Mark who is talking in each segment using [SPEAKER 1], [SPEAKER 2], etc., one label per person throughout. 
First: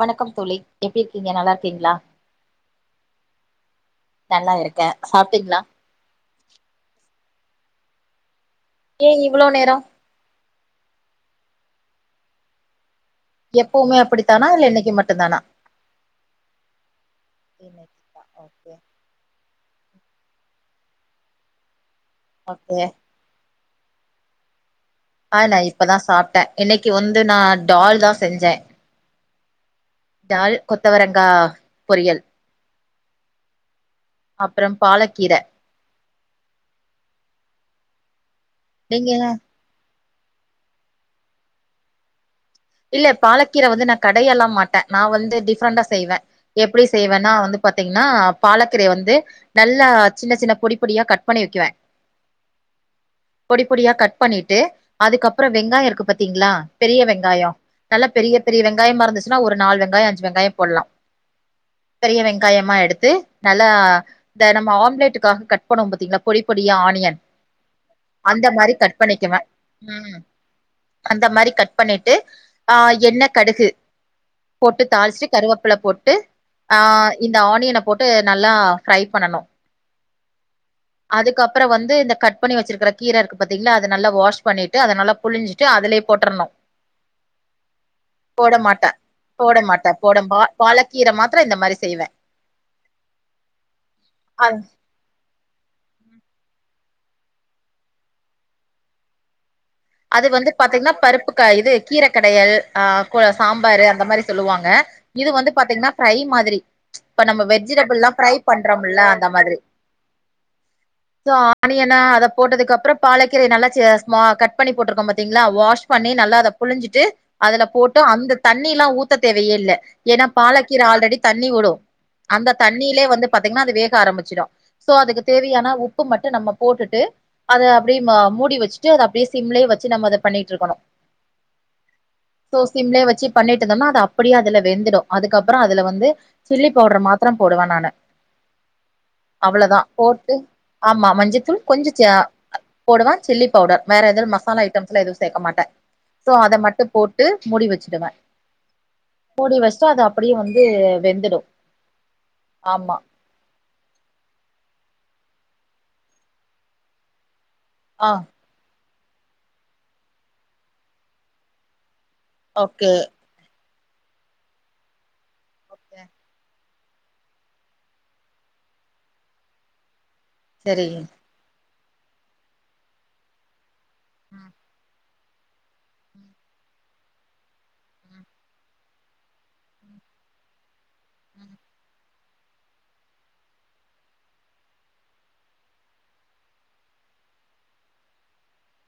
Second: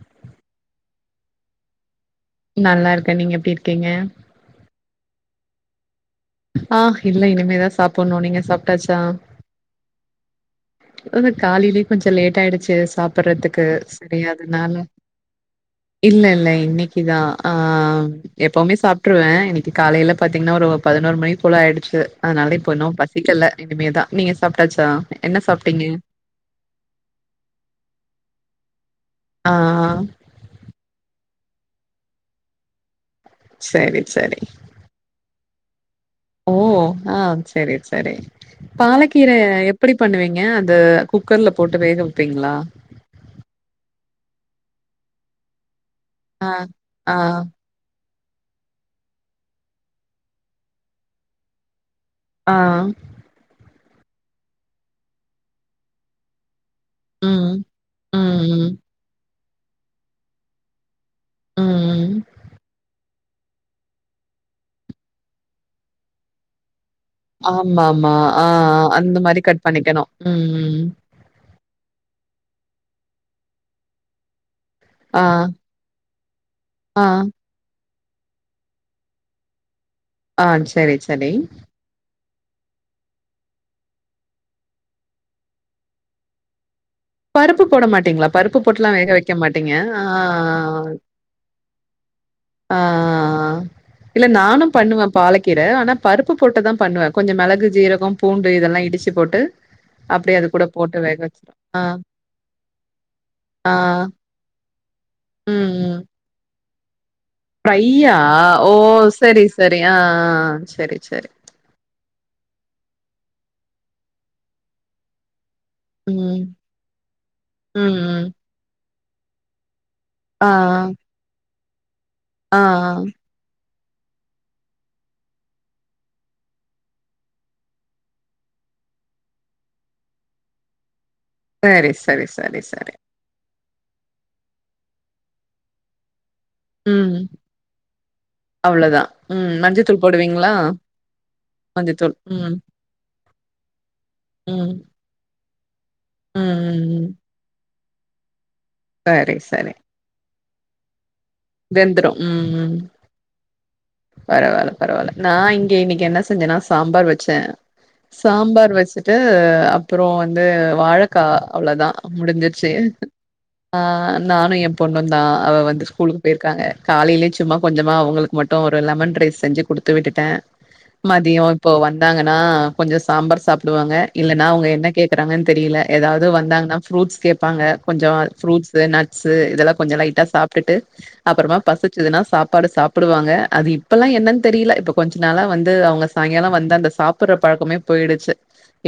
[SPEAKER 1] வணக்கம் தோழி எப்டி இருக்கீங்க நல்லா இருக்கீங்களா
[SPEAKER 2] நல்லா இருக்கே நீங்க எப்டி இருக்கீங்க
[SPEAKER 1] நல்லா இருக்கே சாப்பிட்டீங்களா
[SPEAKER 2] ஆ இல்ல இனிமே தா சாப்பிடணு நீங்க சாப்
[SPEAKER 1] ஏன் இவ்ளோ நேரம்
[SPEAKER 2] அது காலயிலயு கொஞ்ச லேட் ஆயிடுச்சி சாப்பிடறதுக்கு
[SPEAKER 1] எப்பவுமே
[SPEAKER 2] சரி
[SPEAKER 1] அப்டித்தானா இல்ல
[SPEAKER 2] அதனால
[SPEAKER 1] இன்னைக்கு மட்டுந்தானா
[SPEAKER 2] இல்ல இல்ல இன்னைக்குதா ஆ
[SPEAKER 1] இன்னைக்குதா. ஓகே
[SPEAKER 2] எப்பவுமே சாப்டுருவே இன்னைக்கு காலையில பாத்தீங்கன்னா ஒரு பதினோரு மணிக்கு போல ஆயிடுச்சி அதனால இப்ப
[SPEAKER 1] ஓகே
[SPEAKER 2] இன்னு பசிக்கல இனிமே தா நீங்க சாப்பிட்டாச்சா
[SPEAKER 1] ஆ நா இப்பதா சாப்பிட்டே இன்னைக்கு வந்து நா டால் தா செஞ்சே
[SPEAKER 2] ஆ
[SPEAKER 1] டால் கொத்தவரங்கா பொரியல்
[SPEAKER 2] சரி சரி
[SPEAKER 1] பாலக்கீரை
[SPEAKER 2] ஓ ஆ சேரி சேரி
[SPEAKER 1] நீங்க
[SPEAKER 2] பாலக்கீரை எப் புடி பண்ணுவீங்க அந்த குக்கர்ல போட்டு வேக வைப்பீங்களா
[SPEAKER 1] இல்ல பாலக்கீர வந்து நா கடய எல்லா மாட்டே நா வந்து டிஃப்ரெண்டண்டா செய்வே
[SPEAKER 2] ஆ
[SPEAKER 1] எப்டி
[SPEAKER 2] ஆ
[SPEAKER 1] செய்வேன்னா வந்து பாத்தீங்கன்னா பாலக்கரைய வந்து நல்லா சின்ன சின்ன பொடி பொடியா கட் பண்ணி வைக்குவே
[SPEAKER 2] ஆ
[SPEAKER 1] பொடி பொடியா கட் பண்ணிட்டு அதுக்கப்புறோ வெங்காயோ இருக்கு பாத்தீங்ளா பெரிய
[SPEAKER 2] ம்.
[SPEAKER 1] வெங்காயோ நல்லா பெரிய பெரிய
[SPEAKER 2] ம்,
[SPEAKER 1] வெங்காயமா இருந்துச்சுனா ஒரு நாலு வெங்காயோ அஞ்சு வெங்காயோ போட்லா பெரிய
[SPEAKER 2] ம்.
[SPEAKER 1] வெங்காயமா எடுத்து நல்லா இந்த நம்ம ஆம்லேட்டுக்காக கட் பண்ணுவோ பாத்தீங்ளா பொடி பொடியா ஆனியன்
[SPEAKER 2] ஆமா ஆமா ஆ
[SPEAKER 1] அந்த மாரி கட்
[SPEAKER 2] அந்த மாரி
[SPEAKER 1] பண்ணிக்குவே
[SPEAKER 2] கட் பண்ணிக்கணு
[SPEAKER 1] ம்
[SPEAKER 2] ம்
[SPEAKER 1] அந்த மாரி கட் பண்ணிட்டு ஆ எண்ண கடுகு போட்டு
[SPEAKER 2] ஆ,
[SPEAKER 1] தாள்ச்ட்டு கருவேப்பில போட்டு ஆ இந்த ஆனியன நல்லா ஃப்ரை பண்ணணு
[SPEAKER 2] ஆ. சரி, சரி.
[SPEAKER 1] அதுக்கப்புறோ வந்து இந்த கட் பண்ணி வச்சிருக்குற கீர இருக்கு பார்த்தீங்ளா அத நல்லா வாஷ் பண்ணிவிட்டு அத நல்லா புழஞ்சிட்டு அதுலே போட்றணு
[SPEAKER 2] பருப்பு போட மாட்டீங்ளா
[SPEAKER 1] போட
[SPEAKER 2] பருப்பு போட்டுலா
[SPEAKER 1] மாட்டே
[SPEAKER 2] வேக வைக்க
[SPEAKER 1] போட
[SPEAKER 2] மாட்டீங்க
[SPEAKER 1] மாட்டே
[SPEAKER 2] ஆ
[SPEAKER 1] போட பா பாலக்கீர மாத்திர இந்த மாரி செய்வே
[SPEAKER 2] ஆ இல்ல
[SPEAKER 1] அது
[SPEAKER 2] நானு பண்ணுவ பாலக்கீர ஆனா பருப்பு போட்டுதா பண்ணுவ கொஞ்சோ மெளகு ஜீரகோ பூண்டு இதெல்லா இடிச்சு போட்டு
[SPEAKER 1] அது
[SPEAKER 2] அப்படியே
[SPEAKER 1] வந்து
[SPEAKER 2] கூட
[SPEAKER 1] பாத்தீங்னா
[SPEAKER 2] போட்டு வேக
[SPEAKER 1] பருப்புக்கா
[SPEAKER 2] வச்சுருவேன்.
[SPEAKER 1] இது
[SPEAKER 2] ஆ,
[SPEAKER 1] கீரக்கடையல் ஆ க்வ
[SPEAKER 2] ஆ.
[SPEAKER 1] சாம்பாாரு அந்த மாரி சொல்லுவாங்க இது வந்து
[SPEAKER 2] ம்,
[SPEAKER 1] பாத்தீங்னா
[SPEAKER 2] ம்.
[SPEAKER 1] ஃப்ரை மாதிரி இப்ப நம்ம வெஜிடபிள்லா
[SPEAKER 2] ஃப்ரையா?
[SPEAKER 1] ஃப்ரை
[SPEAKER 2] ஓ!
[SPEAKER 1] பண்றோமுல்ல அந்த
[SPEAKER 2] சரி,
[SPEAKER 1] மாதிரி
[SPEAKER 2] சரி. ஆ, ஆ. சரி, சரி.
[SPEAKER 1] சோ ஆனியனா அத போட்டதுக்கு அப்றோ பாலக்கீரைய நல்ல சே ஸ்மா கட் பண்ணி போட்ருக்கோ பாத்தீங்ளா வாஷ் பண்ணி நல்லா
[SPEAKER 2] ம்,
[SPEAKER 1] அத புழிஞ்சிட்டு அதுல
[SPEAKER 2] ம்,
[SPEAKER 1] போட்டு
[SPEAKER 2] ம்.
[SPEAKER 1] அந்த தண்ணிலா ஊத்த தேவையே இல்ல ஏனா
[SPEAKER 2] ஆ,
[SPEAKER 1] பாலக்கீர ஆல்ரெடி தண்ணி ஊடு அந்த
[SPEAKER 2] ஆ. ஆ, ஆ.
[SPEAKER 1] தண்ணிலே வந்து பாத்தீங்னா அது வேக ஆரமிச்சிடு சோ அதுக்கு தேவையான உப்பு மட்டு நம்ம போட்டுட்டு அத அப்டியே மா மூடி வச்சுட்டு அத அப்டியே சிம்லே வச்சு நம்ம அத பண்ணிட்ருக்கணு
[SPEAKER 2] சரி, சரி, சரி,
[SPEAKER 1] சோ
[SPEAKER 2] சரி.
[SPEAKER 1] சிம்லே வச்சு பண்ணிட்டிருந்தோம்னா அது அப்புடியே அதுல வெந்துடு அதுக்கப்புறோ அதுல வந்து சில்லி பவ்ட்ர
[SPEAKER 2] ம்.
[SPEAKER 1] மாத்துரோ போடுவ நானு
[SPEAKER 2] அவ்வளதான். ம்.
[SPEAKER 1] அவுளதா
[SPEAKER 2] மஞ்சத்தூள்
[SPEAKER 1] போட்டு
[SPEAKER 2] போடுவீங்களா?
[SPEAKER 1] ஆமா மஞ்சத்தூள் கொஞ்சோ சா
[SPEAKER 2] மஞ்சத்தூள். ம்.
[SPEAKER 1] போடுவ சில்லி பவுடர் வேற இதுல்
[SPEAKER 2] ம்.
[SPEAKER 1] மசாலா
[SPEAKER 2] ம்.
[SPEAKER 1] ஐட்டம்ஸ்லா எது சேக்க மாட்ட சோ அத
[SPEAKER 2] ம்.
[SPEAKER 1] மட்டு போ
[SPEAKER 2] ம்.
[SPEAKER 1] ட்டு மூடி வச்சுடுவ
[SPEAKER 2] சரி,
[SPEAKER 1] மூடி
[SPEAKER 2] சரி.
[SPEAKER 1] வஸ்ட்டு அத அப்புடியே வந்து வெந்துடு
[SPEAKER 2] வெந்துரு ம் ம்
[SPEAKER 1] ஆமா
[SPEAKER 2] பரவால்ல பரவால்ல நான் இங்க இன்னைக்கு என்ன செஞ்சனா சாம்பார் வச்ச
[SPEAKER 1] ஆ
[SPEAKER 2] சாம்பார் வச்சுட்டு அப்புறோ வந்து வாழக்கா அவுளதா முடிஞ்சிர்ச்சு
[SPEAKER 1] ஓகே
[SPEAKER 2] ஆ நானு என் பொண்ணுந்தா அவ வந்து
[SPEAKER 1] ஓகே
[SPEAKER 2] ஸ்கூலுக் டாங்க காலேலே சும்மா கொஞ்சமா அவுங்களுக்கு மட்டு ஒரு லெமன் ரைஸ் செஞ்சு குடுத்து விட்டுட்ட
[SPEAKER 1] சரி
[SPEAKER 2] மதியோ இப்போ வந்தாங்கனா கொஞ்சோ சாம்பார் சாப்புடுவாங்க இல்லனா
[SPEAKER 1] ம்
[SPEAKER 2] அவ்ங்க என்ன கே க்குறாங்கன் தெரியில எதாவ்து வந்தாங்னா ஃபுரூட்ஸ் கேப்பாங்க கொஞ்சோ
[SPEAKER 1] ம்
[SPEAKER 2] ஃபுரூட்ஸு நட்ஸு இதெல்லா கொஞ்சோ லைட்டா சாப் பிட்டு
[SPEAKER 1] ம்
[SPEAKER 2] அப்புறமா பசிச்சுதுனா சாப்பாடு சாப்புடுவாங்க அது இப்பல்லா என்னன் தெரில இப்ப கொஞ்சு நாளா வந்து அவ்ங்க சாய்ங்காலோ வந்து அந்த சாப்புற பழக்கமே போய்டுச்சு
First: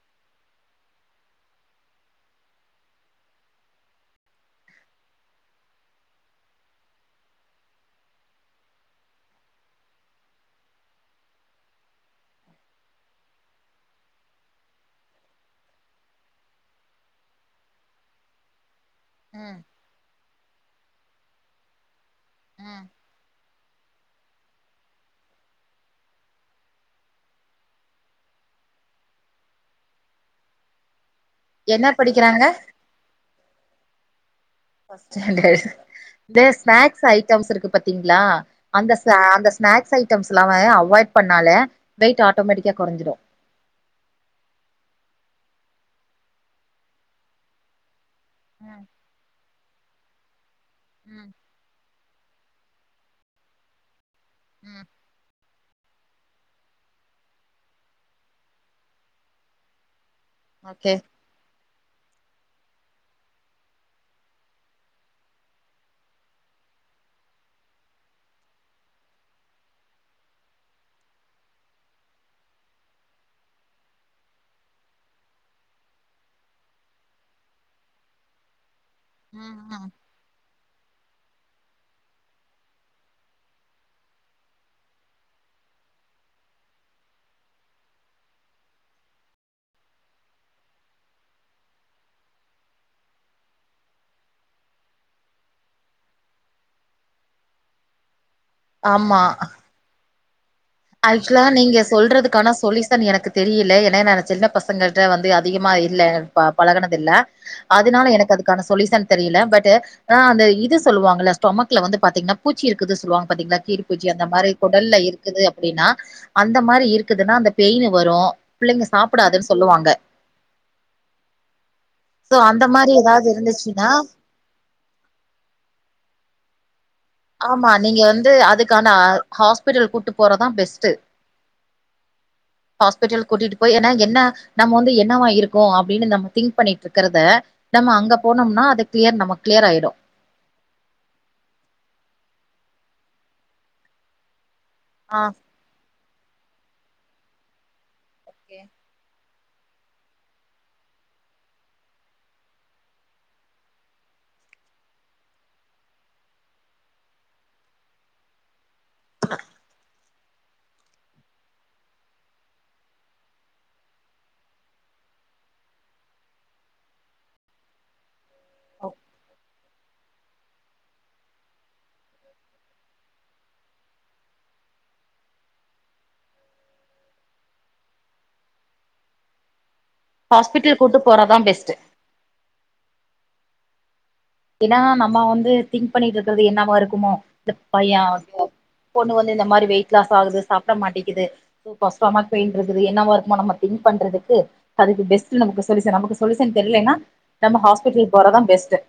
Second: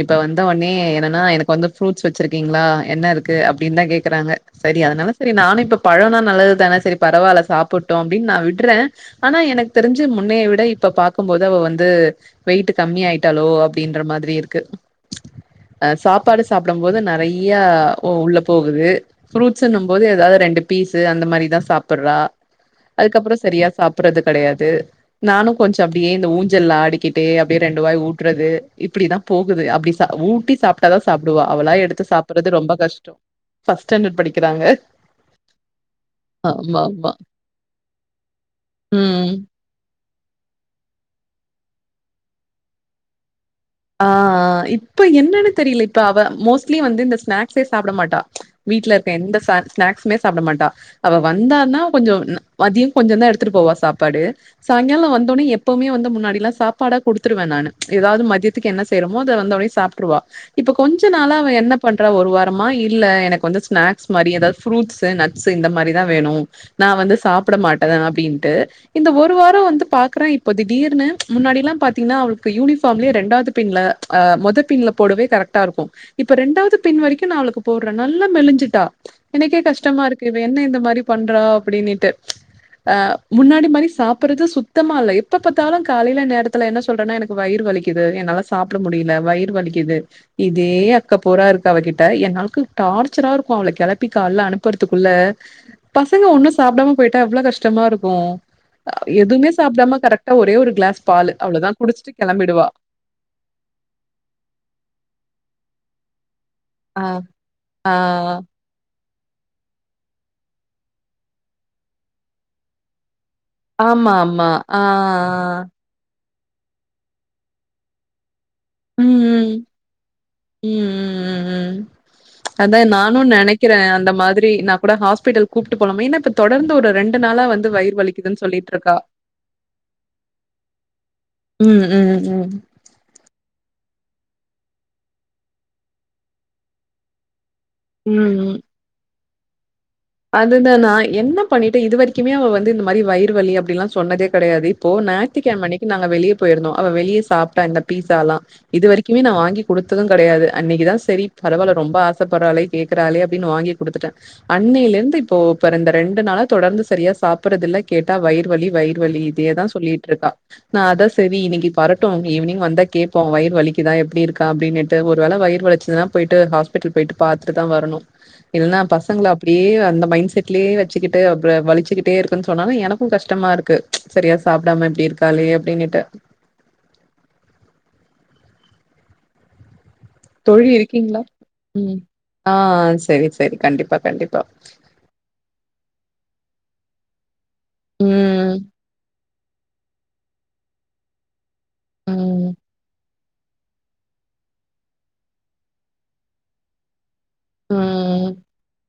[SPEAKER 2] இப்ப வந்த ஒட்னே என்னனா எனக்கு வந்து ஃபுரூட்ஸ் வச்சிருக்கீங்ளா என்ன இருக்கு அப்டின்தா கேக்குறாங்க சரி அதுனால சரி நானு இப்ப பழோனா நல்லதுதான சரி பரவால்ல சாப்புட்டு அப்டின் நான் விடுற ஆனா எனக் தெரிஞ்சு முன்னே விட இப்ப பாக்கும்போது அவ வந்து வெய்ட்டு கம்மியா ஆய்ட்டாலோ அப்டின்ற மாதிரி இருக்கு அ சாப்பாடு சாப்புடம்போது நெறைய உ உள்ள போகுது
[SPEAKER 1] ம்
[SPEAKER 2] ஃபுரூட்ஸிங்க போது எதாது ரெண்டு பீஸ்ஸு அந்த மாரிதா சாப்புட்றா
[SPEAKER 1] ம்
[SPEAKER 2] அதுக்கப்புறோ சரியா சாப் புறது கெடையாது நானு கொஞ்சோ அப்டியே இந்த ஊஞ்சல் ஆடிக்கிட்டு அப்டியே ரெண்டு வாய் ஊட்றது இப்புடிதா போகுது அப்டி சா ஊட்டி சாப் ட்டாதா சாப்டுவா அவளா
[SPEAKER 1] என்ன
[SPEAKER 2] எடுத்து
[SPEAKER 1] படிக்கிறாங்க
[SPEAKER 2] சாப்புறது ரொம்ப கஷ்டோ ஃபஸ் ஸ்டாண்டட் படிக்குறாங்க
[SPEAKER 1] ஃபஸ் ஸ்டாண்டர்ஸ் இந்த ஸ்நாக்ஸ்
[SPEAKER 2] ஆமா
[SPEAKER 1] ஐடம்ஸ் இருக்கு பாத்தீங்ளா அந்த சா
[SPEAKER 2] ம்
[SPEAKER 1] அந்தஸ் ஸ்நாக்ஸ் ஐட்டம்ஸ்லாமே அவாய்ட் பண்ணாலே வெயிட் ஆட்டோமேட்டிக்காக கொறஞ்சிடோ
[SPEAKER 2] ஆ ஆ இப்போ என்னன்னு தெரியுல இப்போ அவ மோஸ்ட்லி வந்து இந்த ஸ்நாக்ஸே சாப்ட மாட்டா
[SPEAKER 1] ம்
[SPEAKER 2] வீட்ல இருக்க எந்த சா ஸ்நாக்ஸ்மே சாப்ட மாட்டா அவ
[SPEAKER 1] ம்
[SPEAKER 2] வந்தான்னா கொஞ்சோ மதியோ கொஞ்சோ தா எடுத்துட்டு போவா சாப்பாடு
[SPEAKER 1] ம்
[SPEAKER 2] சாயங்காலோ வந்தோன்னே எப் எப்பவுமே வந்து முன்னாடிலா சாப்பாடா குடுத்துருவே நானு ஏதாவது மதியத்துக்கு என்ன செய்ரோமோ அத வந்து ஒடனே சாப்ட்டுறுவா இப்ப
[SPEAKER 1] ஓகே
[SPEAKER 2] கொஞ்ச நாளா அவ என்னப் பண்றா ஒரு வாரமா இல்ல எனக்கு வந்து ஸ்நாக்ஸ் மாரி எதாவது ஃப்ரூட்ஸு நட்ஸு இந்த மாதிரி தா வேணு நா வந்து சாப்டமாட்டே அப்டீன்ட்டு இந்த ஒரு வாரோ வந்து பாக்குறே இப்போ திடீர்னு முன்னாடில்லா பாத்தீங்கன்னா அவளுக்கு யூனிஃபார்ம்லுயே ரெண்டாவுது பின்ல அ மொதபின்ல போடவே கரெக்டா இருக்கோ இப்ப ரெண்டாவது பின் வெரிக்கோ நா அவளுக்கு போடுற நல்லா மெலிஞ்சுட்டா
[SPEAKER 1] ம்
[SPEAKER 2] எனக்கே
[SPEAKER 1] ம்
[SPEAKER 2] கஷ்டமா இருக் கு இவ என்ன இந்த மாரி பண்றா அப்டின்னுட்டு ஆ முன்னாடி மாரி சாப்புடுறது சுத்தமா இல்ல எப்ப பார்த்தாலு காலையில நேரத்துல என்ன சொல்றான்னா எனக் கு வயிரு வலிக்குது என்னால சாப்ட முடியுல வயிரு வலிக்குது இதே அக்க போரா இருக்கு அவகிட்ட என்னாளுக்கு டார்ச்சரா இருக்கோ அவள கெளப்பி கால்ல அனுப்புறதுக்குள்ள பசங்க ஒண்ணோ சாப்டாம போயிட்டா எவ்வளோ கஷ்டமா இருக்கோ எதுவுமே சாப்டாம கரெக்டா ஒரே ஒரு கிளாஸ் பாலு
[SPEAKER 1] அதுக்கலா
[SPEAKER 2] அவ்ளோதா
[SPEAKER 1] நீங்க
[SPEAKER 2] குடிச்சிட்டு
[SPEAKER 1] சொல்றதுக்கானா
[SPEAKER 2] கெளம்பிடுவா
[SPEAKER 1] சொலிஸ் சன் எனக்கு தெரீயுல ஏனா நா சின்ன பசங்கள்ட்ட வந்து அதிகமா இல்ல ப பழகனது
[SPEAKER 2] ஆ
[SPEAKER 1] இல்ல அதனால
[SPEAKER 2] ஆ
[SPEAKER 1] எனக்கு அதுக்கான சொலீசன் தெரியுல பட்டு அந்த இது சொல்லுவாங்க ஸ்டொமக்ல வந்து பாத்தீங்கன்னா பூச்சி இருக்குது சொல்லுவாங்க பாத்தீங்களா கீருபூச்சி
[SPEAKER 2] ஆமா
[SPEAKER 1] அந்த
[SPEAKER 2] ஆமா.
[SPEAKER 1] மாரி
[SPEAKER 2] ஆ,
[SPEAKER 1] கொடல்ல இருக்குது அப்
[SPEAKER 2] ஆ.
[SPEAKER 1] டீனா அந்த மாரி இருக்குதுன்னா அந்த மாரி பெயின்னு வரோ பிள்ளைங்க
[SPEAKER 2] ம்,
[SPEAKER 1] சாப்புடாதுன்னு
[SPEAKER 2] ம்.
[SPEAKER 1] சொல்லுவாங்க
[SPEAKER 2] ம் ம் ம்
[SPEAKER 1] சோ அந்த
[SPEAKER 2] அதா
[SPEAKER 1] மாரி
[SPEAKER 2] நானு
[SPEAKER 1] ஏதாவது
[SPEAKER 2] நெனைக்கிறே
[SPEAKER 1] இருந்துச்சுன்னா
[SPEAKER 2] அந்த மாரி நா ஹாஸ்பிட்டல் கூப்ட்டு போலாமான்னு மெயினா இப்ப தொடர்ந்து ஒரு ரெண்டு
[SPEAKER 1] ஆமா நீங்க வந்து அதுக்கான ஹாஸ்பிடல் கூட்டு போறதா பெஸ்ட்டு
[SPEAKER 2] ம் ம் ம்
[SPEAKER 1] ஹாஸ்பிட்டல் கூட்டிட்டு போய் ஏன்னா என்ன நம்ம வந்து என்னவா இருக்கோ அப்டின்னு நம்ம திங்க் பண்ணிட்ருக்கறத நம்ம அங்க போனோம்னா அது கிளியர் நம்ம கிளியர் ஆயிடோ
[SPEAKER 2] அதுதானா என்ன பண்ணிட்டு இது வெரிக்குமே அவ வந்து இந்த மாரி வயிறு வலி அப்டீல்லா சொன்னதே கெடையாது இப்போ
[SPEAKER 1] ஆ
[SPEAKER 2] ஞாயத்தி கெழம அன்னிக்கி நாங்க வெளிய போயிருந்தோ அவ வெளிய சாப்ட்டா இந்த பீஸாசாலா இது வெரிக்குமே நா வாங்கி குடுத்தது கடையாது அன்னைக்கிதா சேரி பரவால ரொம்ப ஆசைப்பட்றாளே கேக்குறாளே அப்டீன்னு வாங்கி குடுத்துட்டே அன்னில இருந்து இப்போ இப்ப இந்த ரெண்டு நாள தொடர்ந்து சரியா சாப்புடுறதில்ல கேட்டா வயிறு வலி வயிறு வலி இதயேதா சொல்லிட்ருக்கா நா அதா சேரி இன்னிக்கி வரட்டோ ஈவினிங் வந்தா கேப்போ வயிறுவலிக்குதா எப்டி இருக்கா அப்டீன்ட்டு ஒரு வேல வயுறு வள்ச்சுதுன்னா போயிட்டு ஹாஸ்பிட்டல் போயிட்டு பாத்துட்டு தா வரணோ இல்லன்னா பசங்கள அப்டியே அந்த மைண்ட் செட்லயே வெச்சுகிட்டு அப்புறோ விலுச்சுக்கிட்டே இருக்குன்னு சொன்னாலு எனக்கு கஷ்டமா இருக்கு சரியா சாப்டாம இப்டி இருக்காலே அப்டீனுட்டு தோழி
[SPEAKER 1] ஹாஸ்பிட்டல் கூட்டு
[SPEAKER 2] இருக்கீங்களா
[SPEAKER 1] போறதா பெஸ்ட்
[SPEAKER 2] ம் ஆ ஆ சேரி சேரி கண்டிப்பா கண்டிப்பா
[SPEAKER 1] ஏன்னா நம்ம வந்து திங்க் பண்ணிட்டு இருக்கிறது என்னவா இருக்குமோ இந்த பைய
[SPEAKER 2] ம்.
[SPEAKER 1] பொண்ணு வந்து இந்த மாரி வெயிட் லாஸ் ஆகுது சாப்படக்ஷ மாட்டேங்குது ஸ்டொமக்
[SPEAKER 2] ம்.
[SPEAKER 1] பெயின் இருக்குது என்னவா இருக்குமோ நம்ம திங்க் பண்றதுக்கு அதுக்கு பெஸ்ட்டு நமக்கு சொலிசன் நமக்கு சொலிசன் தெர்லன்னா நம்ம ஹாஸ்பிட்டல்
[SPEAKER 2] ம்.
[SPEAKER 1] போறதா பெஸ்ட்டு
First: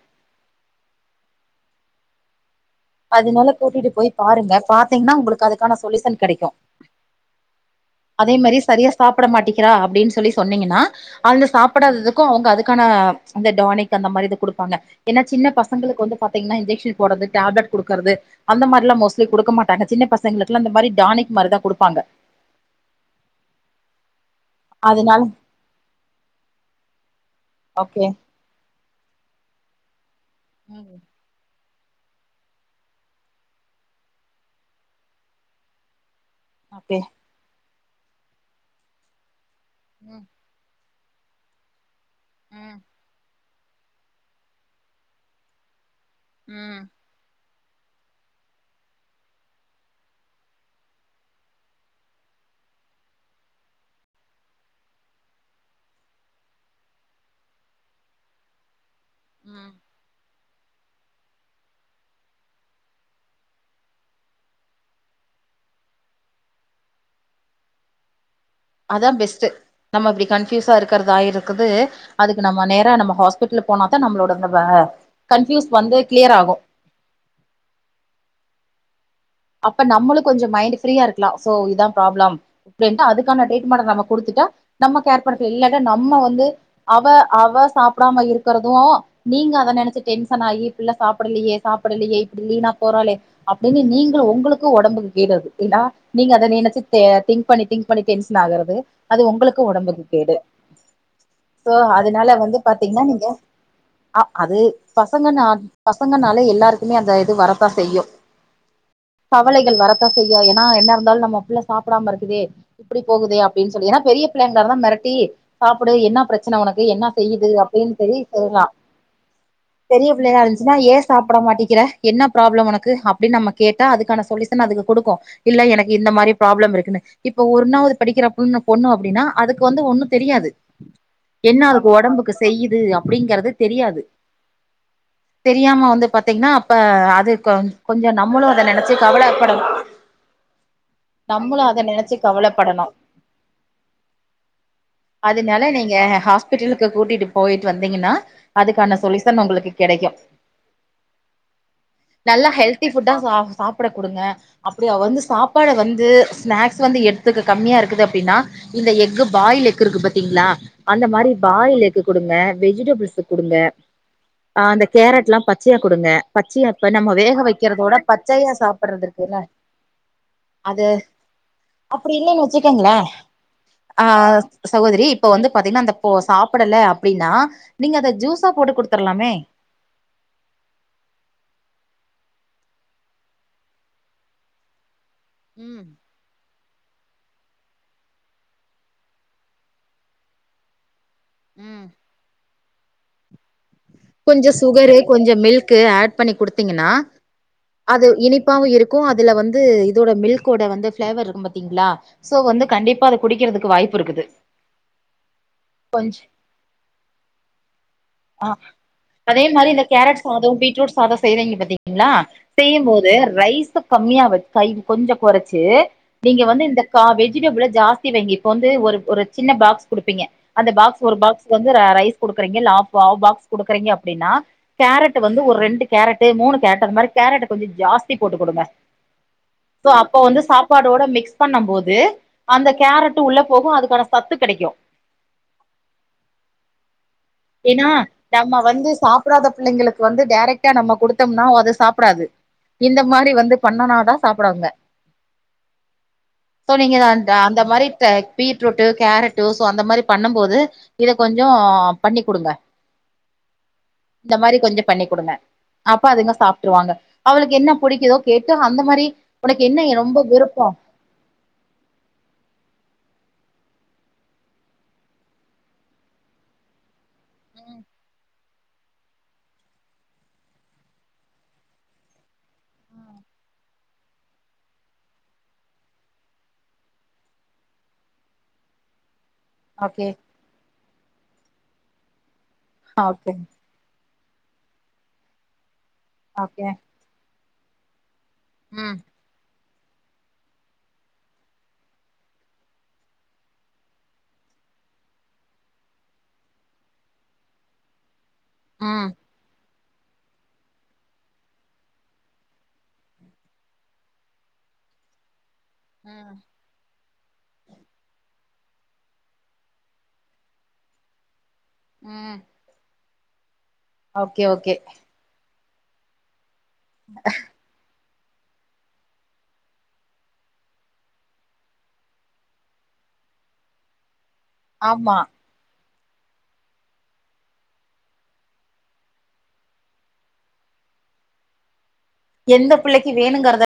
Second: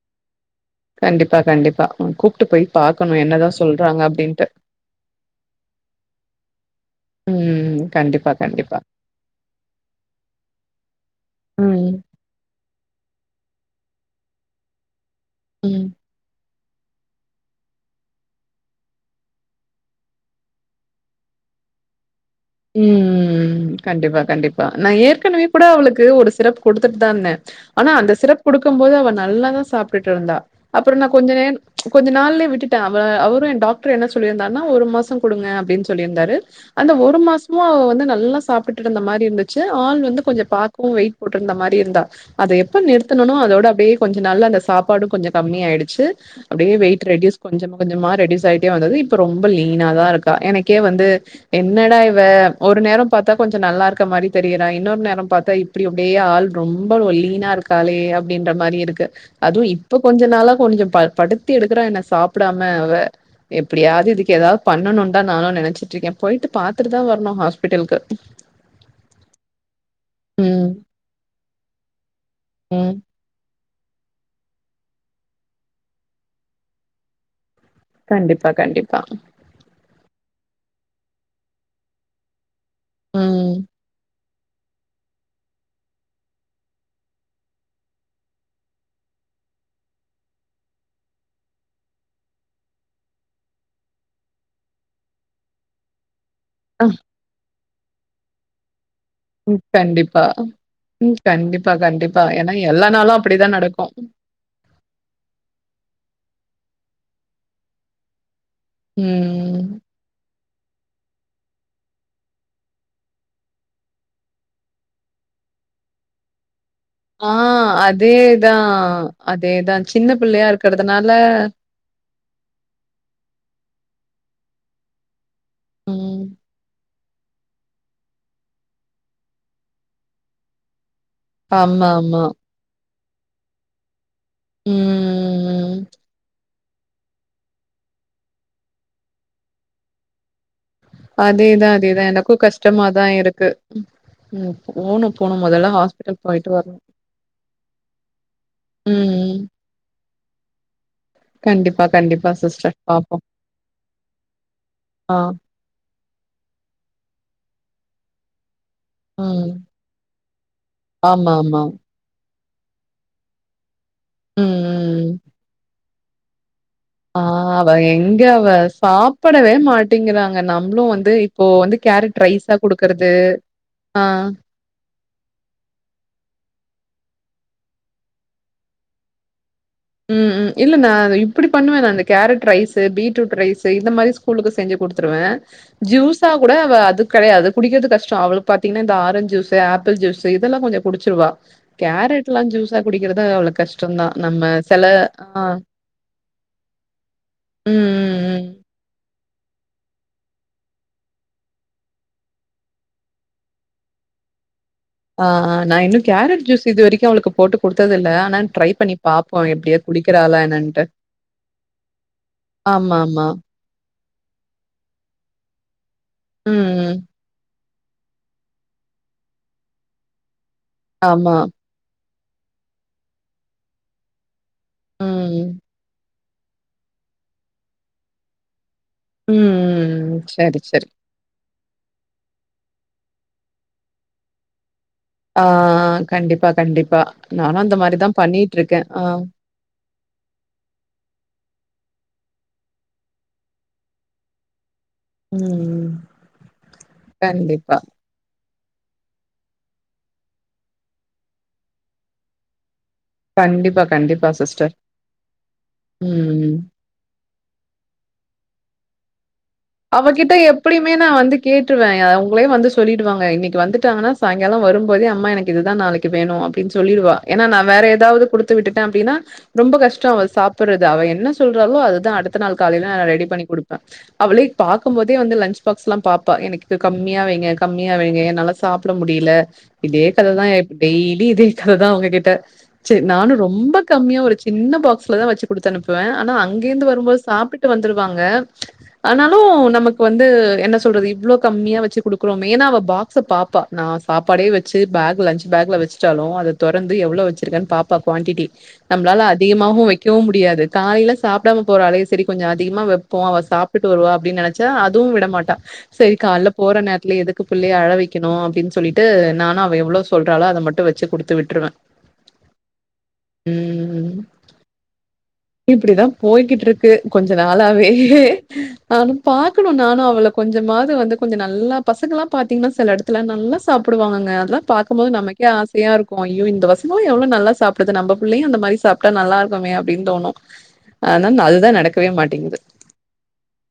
[SPEAKER 2] கண்டிப்பா கண்டிப்பா உ கூப்ட்டு போய் பாக்கணு
[SPEAKER 1] அதுனால
[SPEAKER 2] என்னதா
[SPEAKER 1] கூட்டிட்டு
[SPEAKER 2] சொல்றாங்க
[SPEAKER 1] போய்
[SPEAKER 2] அப்டின்ட்டு.
[SPEAKER 1] பாருங்க பாத்தீங்கன்னா உங்களுக்கு அதுக்கான சொல்யூஷன் கெடைக்கு
[SPEAKER 2] ம் கண்டிப்பா கண்
[SPEAKER 1] இது சரியா சாப்ட மாட்டேங்குறா அப்டின்னு சொல்லி சொன்னீங்கன்னா அதுல
[SPEAKER 2] ம்.
[SPEAKER 1] சாப்டாததுக்கு அவங்க அதுக்கான அந்த டானிக் அந்த மாரி இது கொடுப்பாங்க ஏன்னா சின்ன
[SPEAKER 2] ம்.
[SPEAKER 1] பசங்களுக்கு வந்து பாத்தீங்கன்னா இன்ஜெக்ஷன் போட்றது டேப்லட் கொடுக்குறது அந்த மாரி எல்லா மோஸ்லி கொடுக்க மாட்டாங்க சின்ன பசங்களுக்குலா அந்த மாரி டானிக் மாரி தா கொடுப்பாங்க
[SPEAKER 2] ம் ம் கண்டிப்பா கண்டிப்பா நா
[SPEAKER 1] அதனால
[SPEAKER 2] ஏற்கனவே கூட அவளுக்கு ஒரு சிரப்பு கொடுத்துட்டு தா இருந்தே ஆனா
[SPEAKER 1] ஓகே
[SPEAKER 2] அந்த சிரப்பு குடுக்கு போது அவ நல்லாதா சாப்பிட்டுட்டு இருந்தா அப்றோ
[SPEAKER 1] ம்
[SPEAKER 2] நா கொஞ்ச நேரோ கொஞ்ச நாள்லே விட்டுட்டே அவ அவரு என் டாக்டர் என்ன சொல்லியிருந்தாருன்னா ஒரு மாசோ கொடுங்க அப்டின்னு சொல்லியிருந்தாரு அந்த
[SPEAKER 1] ஓகே
[SPEAKER 2] ஒரு மாசமு அவ வந்து நல்லா சாப்பிட்டுட்டு இருந்த மாரி இருந்துச்சு ஆள் வந்து
[SPEAKER 1] ம்
[SPEAKER 2] கொஞ்சோ பார்க்கவு வெயிட் போட்ருந்த மாரி இருந்தா அத
[SPEAKER 1] ம்
[SPEAKER 2] எப்ப நிறுத்தனண்ணோ அதோட அப்டியே கொஞ்ச நாள் அந்த சாப்பாடு கம்மி ஆயிடுச்சு அப்டியே
[SPEAKER 1] ம்
[SPEAKER 2] வெய்ட் ரெடியூஸ் கொஞ்சம் கொஞ்சமா ரெடியூஸ் ஆயிட்டே வந்தது இப்ப ரொம்ப லீனா தா இருக்கா எனக்கே வந்து என்னடா இப்ப ஒரு நேரோ பார்த்தா கொஞ்சோ நல்லா இருக்க மாரி தெரியறா இன்னொரு நேரோ பாத்தா இப்டி அப்டியே ஆள் ரொம்ப ஒ லீனா இருக்க காலே அப்டின்ற மாரி இருக்கு அதுவு
[SPEAKER 1] ம்
[SPEAKER 2] இப் இப்ப கொஞ்ச நாளா கொஞ்சோ படுத்தி எடுக்குறா என்ன சாப்டாம அவ எப்டியாவது இதுக்கு ஏதாவது பண்ணணு தா நானு நெனச்சிட்டு இருக்க போயிட்டு பாத் துட்டு தா வரணு ஹாஸ்பிடலுக்கு
[SPEAKER 1] அதா பெஸ்ட் நம்ம இப்டி
[SPEAKER 2] ம்
[SPEAKER 1] கன்ஃயூஸா இருக்கறத ஆய அதுக்கு நம்ம நேரா
[SPEAKER 2] ம்
[SPEAKER 1] நம்ம ஹாஸ் பிட்டல் போனா தா நம்மளோட அ கன்ஃபீயூஸ் வந்து கிளியர் ஆகு
[SPEAKER 2] கண்டிப்பா கண்டிப்பா
[SPEAKER 1] அப்ப நம்மளு கொஞ்சோ மைண்ட் ஃப்ரீயா இருக்கலா சோ இதா ப்ராப்ளம் அப்டின்னா அதுக்கான
[SPEAKER 2] ம்
[SPEAKER 1] டிரீட்மென்ட்ட நம்ம குடுத்துட்டா நம்ம கேர் படுற இல்லன்னா நம்ம வந்து அவ அவ சாப்டாம இருக்கிறதும் நீங்க அத நெனச்சு டென்சனாகி பிள்ள சாப்டலையே சாப்டலையே இப்டி வீணா போறாளே அப்டின்னு நீங் உங்களுக்கு உடம்பு கேடு அது ஏன்னா நீங்க அத நெனச்சி
[SPEAKER 2] அ
[SPEAKER 1] திங்க் பண்ணி திங்க் பண்ணி டென்சனாகுறது அது
[SPEAKER 2] ம்
[SPEAKER 1] உங்களுக்கு உடம்புக்கு
[SPEAKER 2] கண்டிப்பா
[SPEAKER 1] கேடு
[SPEAKER 2] ம் கண்டிப்பா
[SPEAKER 1] சோ
[SPEAKER 2] கண்டிப்பா
[SPEAKER 1] அதனால
[SPEAKER 2] ஏன்னா
[SPEAKER 1] வந்து
[SPEAKER 2] எல்லா
[SPEAKER 1] பாத்தீங்கன்னா
[SPEAKER 2] நாளு
[SPEAKER 1] நீங்க
[SPEAKER 2] அப்டிதா நடக்கு
[SPEAKER 1] ஆ அது பசங்கன்னா பசங்கனாலே எல்லாருக்குமே அந்த இது வரத்தா செய்யு
[SPEAKER 2] ம்
[SPEAKER 1] கவலைகள் வரத்தா செய்யு ஏன்னா என்ன இருந்தாலு நம்ம புள்ள சாப்டாம இருக்குதே இப்டி போகுதுே அப்டின்னு சொல்லி ஏன்னா பெரிய பிள்ளைங்களா தா மெரட்டி சாப்டு என்னா பிரச் சன உனக்கு என்ன
[SPEAKER 2] ஆ
[SPEAKER 1] செய்யுது அப்டின்னு சரி
[SPEAKER 2] அதேதா
[SPEAKER 1] சொல்லலா
[SPEAKER 2] அதேதா
[SPEAKER 1] பெரிய
[SPEAKER 2] சின்ன
[SPEAKER 1] புள்ளயா
[SPEAKER 2] பிள்ளையா
[SPEAKER 1] இருந்துச் சுனா ஏ
[SPEAKER 2] இருக்கறதுனால
[SPEAKER 1] சாப்பிட மாட்டேங்கிறா என்ன ப்ராப்ள உனக்கு அப்டின்னு நம்ம கேட்டா அதுக்கான சொல்யூஷன் அதுங்க குடுக்கு இல்ல எனக்கு இந்த
[SPEAKER 2] ம்
[SPEAKER 1] மாதிரி ப்ராப்ளம் இருக்குன்னு இப்ப ஒர்ண்ணாவது படிக்கிற பொண்ணு அப்டின்னா அதுக்கு வந்து ஒன்னு தெரியாது என்ன அதுக்கு
[SPEAKER 2] ஆமாமா.
[SPEAKER 1] உடம்புக்கு செய்யுது அப்டிங்கறது தெரியாது
[SPEAKER 2] ம்.
[SPEAKER 1] தெரியாம வந்து பாத்தீங்கன்னா அப்ப அது கொஞ் கொஞ்ச நம்மளு அத நெனச்சு கவலைப்பட
[SPEAKER 2] அதேதா அதேதா
[SPEAKER 1] நெனச்சு
[SPEAKER 2] எனக்கு
[SPEAKER 1] கவலப்படணு
[SPEAKER 2] கஷ்டமாதா இருக்கு ம். போணும், போணும்.
[SPEAKER 1] அதனால
[SPEAKER 2] மொதல்ல
[SPEAKER 1] நீங்க
[SPEAKER 2] ஹாஸ்பிட்டல் போயிட்டு வரணும்.
[SPEAKER 1] ஹாஸ்பிட்டலுக்கு கூட்டிட்டு போயிட்டு வந்தீங்கன்னா அதுக்கான
[SPEAKER 2] ம்.
[SPEAKER 1] சொல்யூசன் உங்களுக்கு கெடைக்கு
[SPEAKER 2] கண்டிப்பா கண்டிப்பா
[SPEAKER 1] நல்லா
[SPEAKER 2] சிஸ்டர்
[SPEAKER 1] ஹெல்தி ஃபுட்டா
[SPEAKER 2] பாப்போம்.
[SPEAKER 1] சாப் சாப்பிட கொடுங்க அப்டி அவ
[SPEAKER 2] ஆ.
[SPEAKER 1] வந்து சாப் அப்பாட வந்து ஸ்நாக்ஸ் வந்து எடுத்துக்க கம்மியா இருக்குது அப்டின்னா இந்த எக்கு
[SPEAKER 2] ம்.
[SPEAKER 1] பாயில் எக்கு இருக்கு பாத்தீங்களா அந்த மாதிரி
[SPEAKER 2] ஆமாமா.
[SPEAKER 1] பாயில் எக் குடுங்க வெஜிடபிள்ஸ்ச குடுங்க
[SPEAKER 2] ம்,
[SPEAKER 1] அந்த
[SPEAKER 2] ம்.
[SPEAKER 1] கேரட்ல்லா பச்சையா குடுங்க பச்சயா இப்ப நம்ம வேக வைக்
[SPEAKER 2] வ எங்க அவ சாப்டவே மாட்டேங்கிறாங்க நம்மளு
[SPEAKER 1] அது
[SPEAKER 2] வந்து இப்போ வந் வ
[SPEAKER 1] அப்டி
[SPEAKER 2] கேரட்
[SPEAKER 1] இல்லன்னு
[SPEAKER 2] ரைஸா
[SPEAKER 1] வச்சுக்கங்களே
[SPEAKER 2] குடுக்கறது ஆ
[SPEAKER 1] சகோதரி இப்ப வந்து பாத்தீங்கன்னா அந்த போ சாப்டல அப்டின்னா நீங்க அத ஜூஸா போட்டு குடுத்துறலாமே
[SPEAKER 2] ம் ம் இல்ல நா இப்டி பண்ணுவே நா இந்த கேரட் ரைஸு பீட்ரூட் ரைஸு இந்த மாத்ரி ஸ்கூலுக்கு செஞ்சு குடுத்துருவே
[SPEAKER 1] ம்
[SPEAKER 2] ஜூஸ் ஜுஸா கூட அவ அது கடையாது குடிக்கிறது கஷ்டோ அவளுக்கு பாத்தீங்ன்னா இந்த ஆரஞ்சு ஜூஸு ஆப்பிள் ஜூஸு இதெல்லா கொஞ்சோ குடிச்சுடுவா
[SPEAKER 1] ம்
[SPEAKER 2] கேரட்ல்லா ஜூஸா குடிக்கிறது தா அவ்ளோ கஷ்டந்தா நம்ம
[SPEAKER 1] கொஞ்ச
[SPEAKER 2] செல
[SPEAKER 1] சுகரு கொஞ்சோ
[SPEAKER 2] ஆ
[SPEAKER 1] மில்க் ஆட் பண்ணி குடுத்தீங்னா
[SPEAKER 2] ம்
[SPEAKER 1] அது
[SPEAKER 2] ம் ம்
[SPEAKER 1] இனிப்பாவு இருக் கு அதுல வந்து இதோட மில்கோட வந்து ஃப்ளேவர் இருக்கு பாத்தீங்ளா சோ வந்து கண்டிப்பா அத குடிக்கிறதுக்கு வாய்ப்பு இருக்குது
[SPEAKER 2] ஆ ஆ நா இன்னு கேரட் ஜூஸ் இது வரைக்கு அவளுக்கு போட்டு குடுத்தது இல்ல ஆனா
[SPEAKER 1] ஆ
[SPEAKER 2] ட்ரை பண்ணி பாப்போ
[SPEAKER 1] அதே மாதிரி
[SPEAKER 2] எப்டியா
[SPEAKER 1] இந்த கேரட்
[SPEAKER 2] குடிக்கிறாளா
[SPEAKER 1] சாதோ
[SPEAKER 2] என்னன்ட்டு
[SPEAKER 1] பீட்ரூட் சாதோ செய்றீங்க பாத்தீங்களா
[SPEAKER 2] ஆமா
[SPEAKER 1] செய்யுபோது
[SPEAKER 2] ஆமா
[SPEAKER 1] ரைஸுக் கம்மியா வெச் கை கொஞ்சோ கொறச்சு நீங்க வந்து
[SPEAKER 2] ம்
[SPEAKER 1] இந்த
[SPEAKER 2] ம்
[SPEAKER 1] கா வெஜிடபிள ஜாஸ் தி வைங்க இப்ப வந்து ஒரு ஒரு சின்ன பாக்ஸ் குடுப்பீங்க அந்த பாக்ஸ் ஒரு
[SPEAKER 2] ஆமா
[SPEAKER 1] பாக்ஸ் வந் பூரா ரைஸ் குடுக்குறீங்க லேப் பாவ் பாக்ஸ் குடுக்குறீங்க அப்டின்னா கேரட் வந்து
[SPEAKER 2] ம்
[SPEAKER 1] ஒரு ரெண்டு கேரட் மூணு கேரட் அந்த மாதிரி கேரட் கொஞ்சோ ஜாஸ்தி போட்டு குடுங்க
[SPEAKER 2] ம்
[SPEAKER 1] சோ
[SPEAKER 2] ம்
[SPEAKER 1] அப்ப வந்து
[SPEAKER 2] சரி சரி
[SPEAKER 1] சாப்பாடோட மிக்ஸ் பண்ணம் போது அந்த கேரட் உள்ள போகும் அதுக்கான சத்து கெடக்கு
[SPEAKER 2] ஆ கண்டிப்பா கண்டிப்பா நானு அந்த மாதிரிதான் பண்ணிட்
[SPEAKER 1] நா வந்து சாப்பிடாத பிள்ளைங்களுக்கு வந்து டைரெக்டா நம்ம கொடுத்தோம்னா அத சாப்டாது இந்த மாதிரி வந்து பண்ணுனாதா சாப்டவாங்க
[SPEAKER 2] ம்
[SPEAKER 1] சோ நீங்க அந்த அந்த
[SPEAKER 2] கண்டிப்பா
[SPEAKER 1] மாத்ரி பீட்ரூட்டு கேரட்டு ஸோ அந்த மாத்ரி பண்ணும் போது இத கொஞ்சோ பண்ணி் குடுங்க
[SPEAKER 2] கண்டிப்பா கண்டிப்பா
[SPEAKER 1] இந்த மாரி
[SPEAKER 2] சிஸ்டர்
[SPEAKER 1] கொஞ்சோ பண்ணி் கு டுங்க அப்ப அதுங்க
[SPEAKER 2] ம்.
[SPEAKER 1] சாப்டுருவாங்க அவளுக்கு என்ன புடிக்குதோ கேட்டு அந்த மாரி உனக்கு என்ன ரொம்ப
[SPEAKER 2] அவகிட்ட
[SPEAKER 1] விருப்போ
[SPEAKER 2] எப்டிம் இப்பயு நா வந்து கேட்டுருவே அவுங்களே வந்து சொல்லிடுவாங்க இன்னைக்கு வந்துட்டாங்கன்னா சாயங்காலோ வரும்போதே அம்மா எனக்கு இதுதா நாளைக் கு வேணு அப்டின்னு சொல்லிற்வா ஏன்னா நா
[SPEAKER 1] ம்
[SPEAKER 2] வேற ஏதாவது குடுத்து விட்டுட்டே அப்டின்னா ரொம்ப கஷ்டோ அவ சாப்ற்து அவ என்ன சொல்றாலோ அதுதா அடுத்த நாள் காலைல நா ரெடி பண்ணி குடுப்பே அவளே பாக்கும்போதே வந்து லன்ச் பாக்ஸ்ல்லா பாப்பா எனக்கு இது கம்மியா வைங்க என்னால சாப்ட முடியல இதே
[SPEAKER 1] ஓகே
[SPEAKER 2] கததா டெய்லி இதே கததா அவங்ககிட்ட செர்
[SPEAKER 1] ஓகே
[SPEAKER 2] நானு ரொம்ப கம்மியா ஒரு சின்ன பாக்ஸ்லதா வச்சு குடுத்து அனுப்புவே ஆனா
[SPEAKER 1] ஓகே
[SPEAKER 2] அங்கே இருந்து வரும்போது சாப்ட்டு வந்துர்வாங்க
[SPEAKER 1] ம்
[SPEAKER 2] ஆனாலு நமக்கு வந்து என்ன சொல்றது இவளோ கம்மியா வச்சு குடுக்குறோமே ஏன்னா அவ பாக்ஸ பாப்பா நா சாப்பாடே வச்சு பேக் லஞ்ச் பேக்ல வச்சட்டாலு அத தொறந்து எவ்ளவு வச்சிருக்கேன்னு பா்ப்பா க்வான்டிட்டி
[SPEAKER 1] ம்
[SPEAKER 2] நம்ளால வேகமாவும் வெக்கவு முடியாது காலைல சாப்டாம போறாலே சேரி கொஞ்சோ அதிகமா வெப்போ அவ சாப் ட்டு வருவா அப்டின்னு அதுவும் விட மாட்டா சரி
[SPEAKER 1] ம்
[SPEAKER 2] கால போற நேரத் த்லே எதுக்கு புள்ளய அழ வக்கணு அப்டின்னு சொல்லிட்டு நானு அவ எவ்ளோ சொல்றாளோ அத மட்டு வெச்சு குடுத்து விட்டுருவே
[SPEAKER 1] ம்
[SPEAKER 2] ம்
[SPEAKER 1] ஓகே ஓகே
[SPEAKER 2] இப்டிதா போய்கிட்ருக்கு கொஞ்ச நாள் ளாவே நானு பாக்கணு நானு அவள கொஞ்சமாது வந்து கொஞ்சோ நல்லா பசங்கல்லாம் பாத்தீங்கன்னா சில எடத் நல்லா சாப்புடுவாங்கங்க அதெல்லாம் பாக்கும்போது
[SPEAKER 1] ஆமா
[SPEAKER 2] நமக் கே ஆசையா இருக்கு ஐயோ இந்த பசங்களா எவ்ளோ நல்லா சாப்புடுது நம்ம பிள்ளையு அந்த மாரி சாப்ட்டா நல்லா இருக்குமே அப்டின்னு தோணு ஆனா அதுதா நடக்குது
[SPEAKER 1] எந்த புள்ளைக்கு வேணுங்கறத